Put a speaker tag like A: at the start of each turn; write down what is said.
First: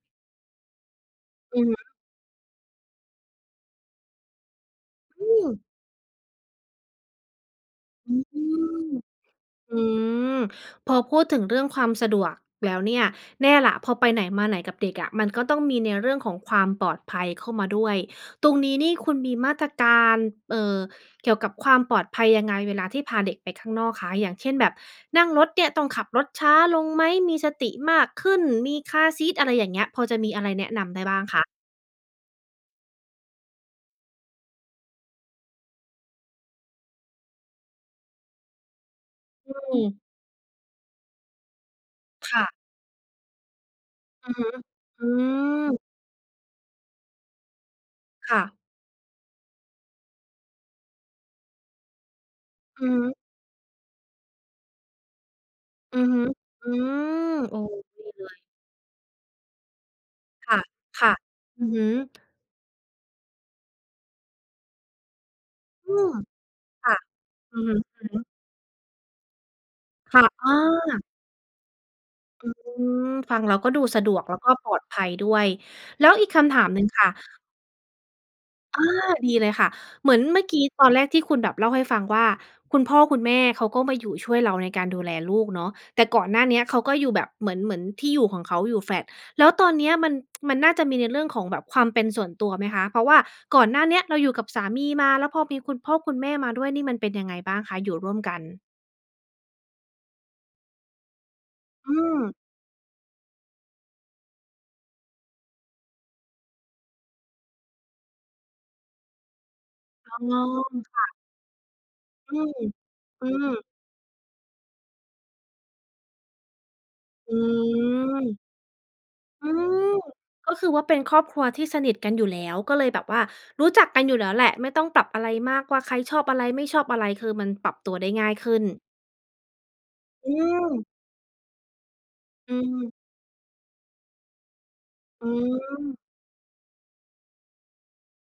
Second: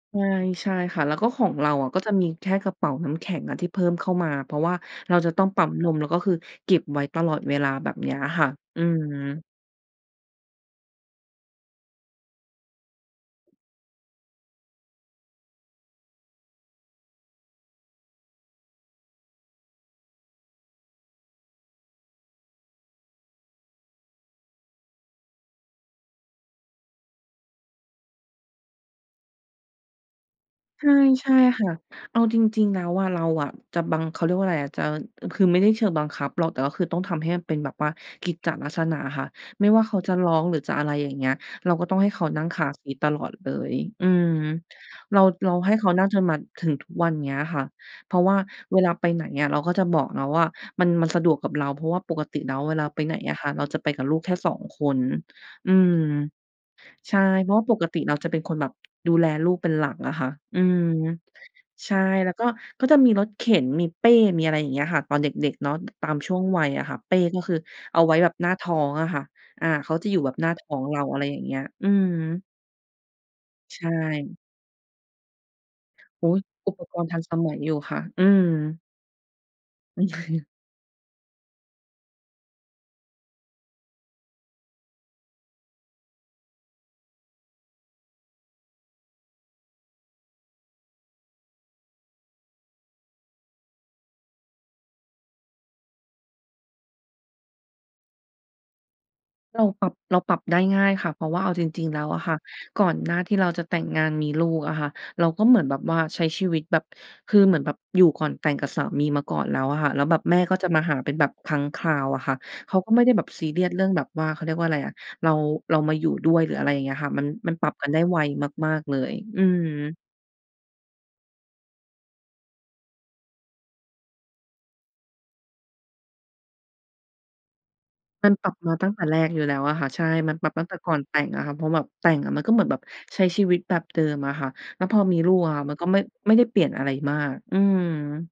A: ใช่ ใช่ค่ะ แล้วก็ของ
B: อื
A: เ
B: อ
A: ร
B: ฮ
A: าอะ
B: ึ
A: ก็จะมีแค่กระเป๋าน้ำแข็งอะที่เพิ่มเข้ามา เพราะว่าเรา
B: อื
A: จะต้องป
B: ม
A: ั๊มนมแล้วก็คือเก็บไว้ตลอดเวลา แบบเน
B: อ
A: ี้
B: ื
A: ย
B: ม
A: ค่ะ อืม
B: อืม พอพูดถึงเรื่องความสะดวกแล้วเนี่ย แน่แหละ พอไปไหนมาไหนกับเด็กอะ มันก็ต้องมีในเรื่องของความปลอดภัยเข้ามาด้วย ตรงนี้นี่คุณมีมาตรการ เอ่อ เกี่ยวกับความปลอดภัยยังไงเวลาที่พาเด็กไปข้างนอกคะ อย่างเช่นแบบนั่งรถเนี่ยต้องขับรถช้าลงไหม มีสติมากขึ้น มีคาร์ซีต อะไรอย่างเงี้ย พอจะมีอะไรแนะน
A: ใช่
B: ำได้บ้า
A: ใ
B: ง
A: ช่
B: คะ?
A: ค่ะ เอาจริง ๆ แล้วอะ เราอะจะบัง เขาเรียกว่าอะไรอะจะ คือไม่ได้เชิงบังคับหรอก แต่ก็คือต้องทำให้มันเป็นแบบว่ากิจจะลักษณะค่ะ
B: อื
A: ไม่ว่าเขา
B: ม
A: จะร้อง หรือจะอะไร อย่างเงี้ย เราก็ต้องให้เขา
B: ค
A: น
B: ่
A: ั่ง
B: ะ
A: คาร์ซีตตลอดเลย อืม
B: อือฮึ อื
A: เรา เราให
B: ม
A: ้เขานั่งจนมาถึงทุกวันเนี้ยค่ะ เพราะว
B: ค
A: ่า
B: ่ะ
A: เวลาไปไหนอะเราก็จะบอกนะว่า มัน มันสะดวกกับเรา เพราะว่า ปกติแล้วเวล
B: อ
A: า
B: ือ
A: ไ
B: ฮ
A: ปไห
B: ึ
A: นอะค่ะเราจะไปกับลูกแค่ 2 คน อืม
B: อือฮึ อื
A: ใช่
B: ม
A: เพร
B: โ
A: า
B: อ
A: ะ
B: ้
A: ว่า
B: โ
A: ป
B: ฮ
A: กต
B: ด
A: ิ
B: ี
A: เรา
B: เล
A: จะเป็
B: ย
A: นคนแบบ ดูแลลูกเป็นหลักอะค่ะ
B: ค
A: อืม
B: ่ะ ๆ อือฮึ
A: ใช่ แล้วก็ ก็จะมีรถเข็น มีเป้ มีอะไรอย่างเงี้ยค่ะ ตอนเด็ก ๆ เนาะ
B: อื
A: ตา
B: ม
A: มช่วงวัยอะ
B: ค่
A: ค่
B: ะ
A: ะ เป้ก็คื
B: อ
A: อ
B: ือฮ
A: เอาไว้
B: ึ ๆ
A: แบบหน้าท้องอะค่ะ อา เขาจะ
B: ค
A: อยู
B: ่
A: ่
B: ะ
A: แบบ
B: อ
A: หน้าท้องเรา
B: า
A: อะไรอย่างเงี้ย อืม
B: อืม ฟังแล้วก็
A: ใ
B: ด
A: ช
B: ูสะดวก
A: ่
B: แล้วก็ปลอดภัยด้วย แล้ว
A: โ
B: อ
A: อ
B: ีก
A: ้โฮ
B: คำถาม
A: อุ
B: หน
A: ป
B: ึ่ง
A: ก
B: ค
A: รณ
B: ่ะ
A: ์ทันสมัยอยู่ค่ะ อืม
B: อา ดีเลยค่ะ เหมือนเมื่อกี้ตอนแรกที่คุณแบบเล่าให้ฟังว่า คุณพ่อคุณแม่เขาก็มาอยู่ช่วยเราในการดูแลลูกเนาะ แต่ก่อนหน้าเนี้ยเขาก็อยู่แบบเหมือน เหมือนที่อยู่ของเขาอยู่แฟลต แล้วตอนเนี้ยมัน มันน่าจะมีในเรื่องของแบบความเป็นส่วนตัวไหมคะ เพราะว่าก่อนหน้าเนี้ยเราอยู่กับสามีมา แล้วพอมีคุณพ่อคุณแม่มาด้วยนี่มันเป็นยังไงบ้างคะ อยู่ร่วมกัน?
A: เราปรับ เราปรับได้ง่ายค่ะ เพราะว่าเอาจริ
B: อ
A: ง
B: ื
A: ๆ แล้วอะค
B: ม
A: ่ะ ก่อนหน้าที่เราจะแต่งงานมีลูกอะค่ะ เราก็เหมือนแบบว่าใช้ชีวิตแบบ คือเหมือนแบบอยู่ก่อนแต่งกับสามีมาก่อนแล้วอะค่ะ แล้ว
B: อ๋
A: แบ
B: อ
A: บแม่ก็จะมาหา
B: ค่
A: เป็
B: ะ
A: นแบบครั้งคราวอะค
B: อ
A: ่ะ
B: ืม
A: เขาก็ไม่ได้แบ
B: อื
A: บซีเรี
B: ม
A: ยส เรื่องแบบว่า เขาเรียกว่าอะไรอะ เรา เรามาอยู่ด้วย หรืออะไรอย่างเงี้ยอะค่ะ มัน
B: อ
A: มันปรับกันได้ไว
B: ืม
A: มาก ๆ เลย อื
B: อื
A: ม
B: อ ก็คือว่าเป็นครอบครัวที่สนิทกันอยู่แล้ว ก็เลยแบบว่ารู้จักกันอยู่แล้วแหละ ไม่ต้องปรับอะไรมากว่าใครชอบอะไร ไม่ชอบอะไร คือมันปรับตัวได้ง
A: ม
B: ่
A: ั
B: า
A: น
B: ย
A: ป
B: ข
A: รับ
B: ึ้
A: มา
B: น
A: ตั้งแต่แรกอยู่แล้วอะค่ะ ใช่
B: อ
A: มันปรับตั้งแต่
B: ืม
A: ก่อนแต่งอะค่ะ เพราะแบบแต่งอะมันก
B: อ
A: ็
B: ื
A: เหมือนแบบ
B: ม
A: ใช้ชีวิตแบบเดิมอะค่ะ แล้วพอมี
B: อื
A: ลูกอะค่ะ มันก็
B: ม
A: ไม่ ไม่ได้เปลี่ยนอะไรมาก อืม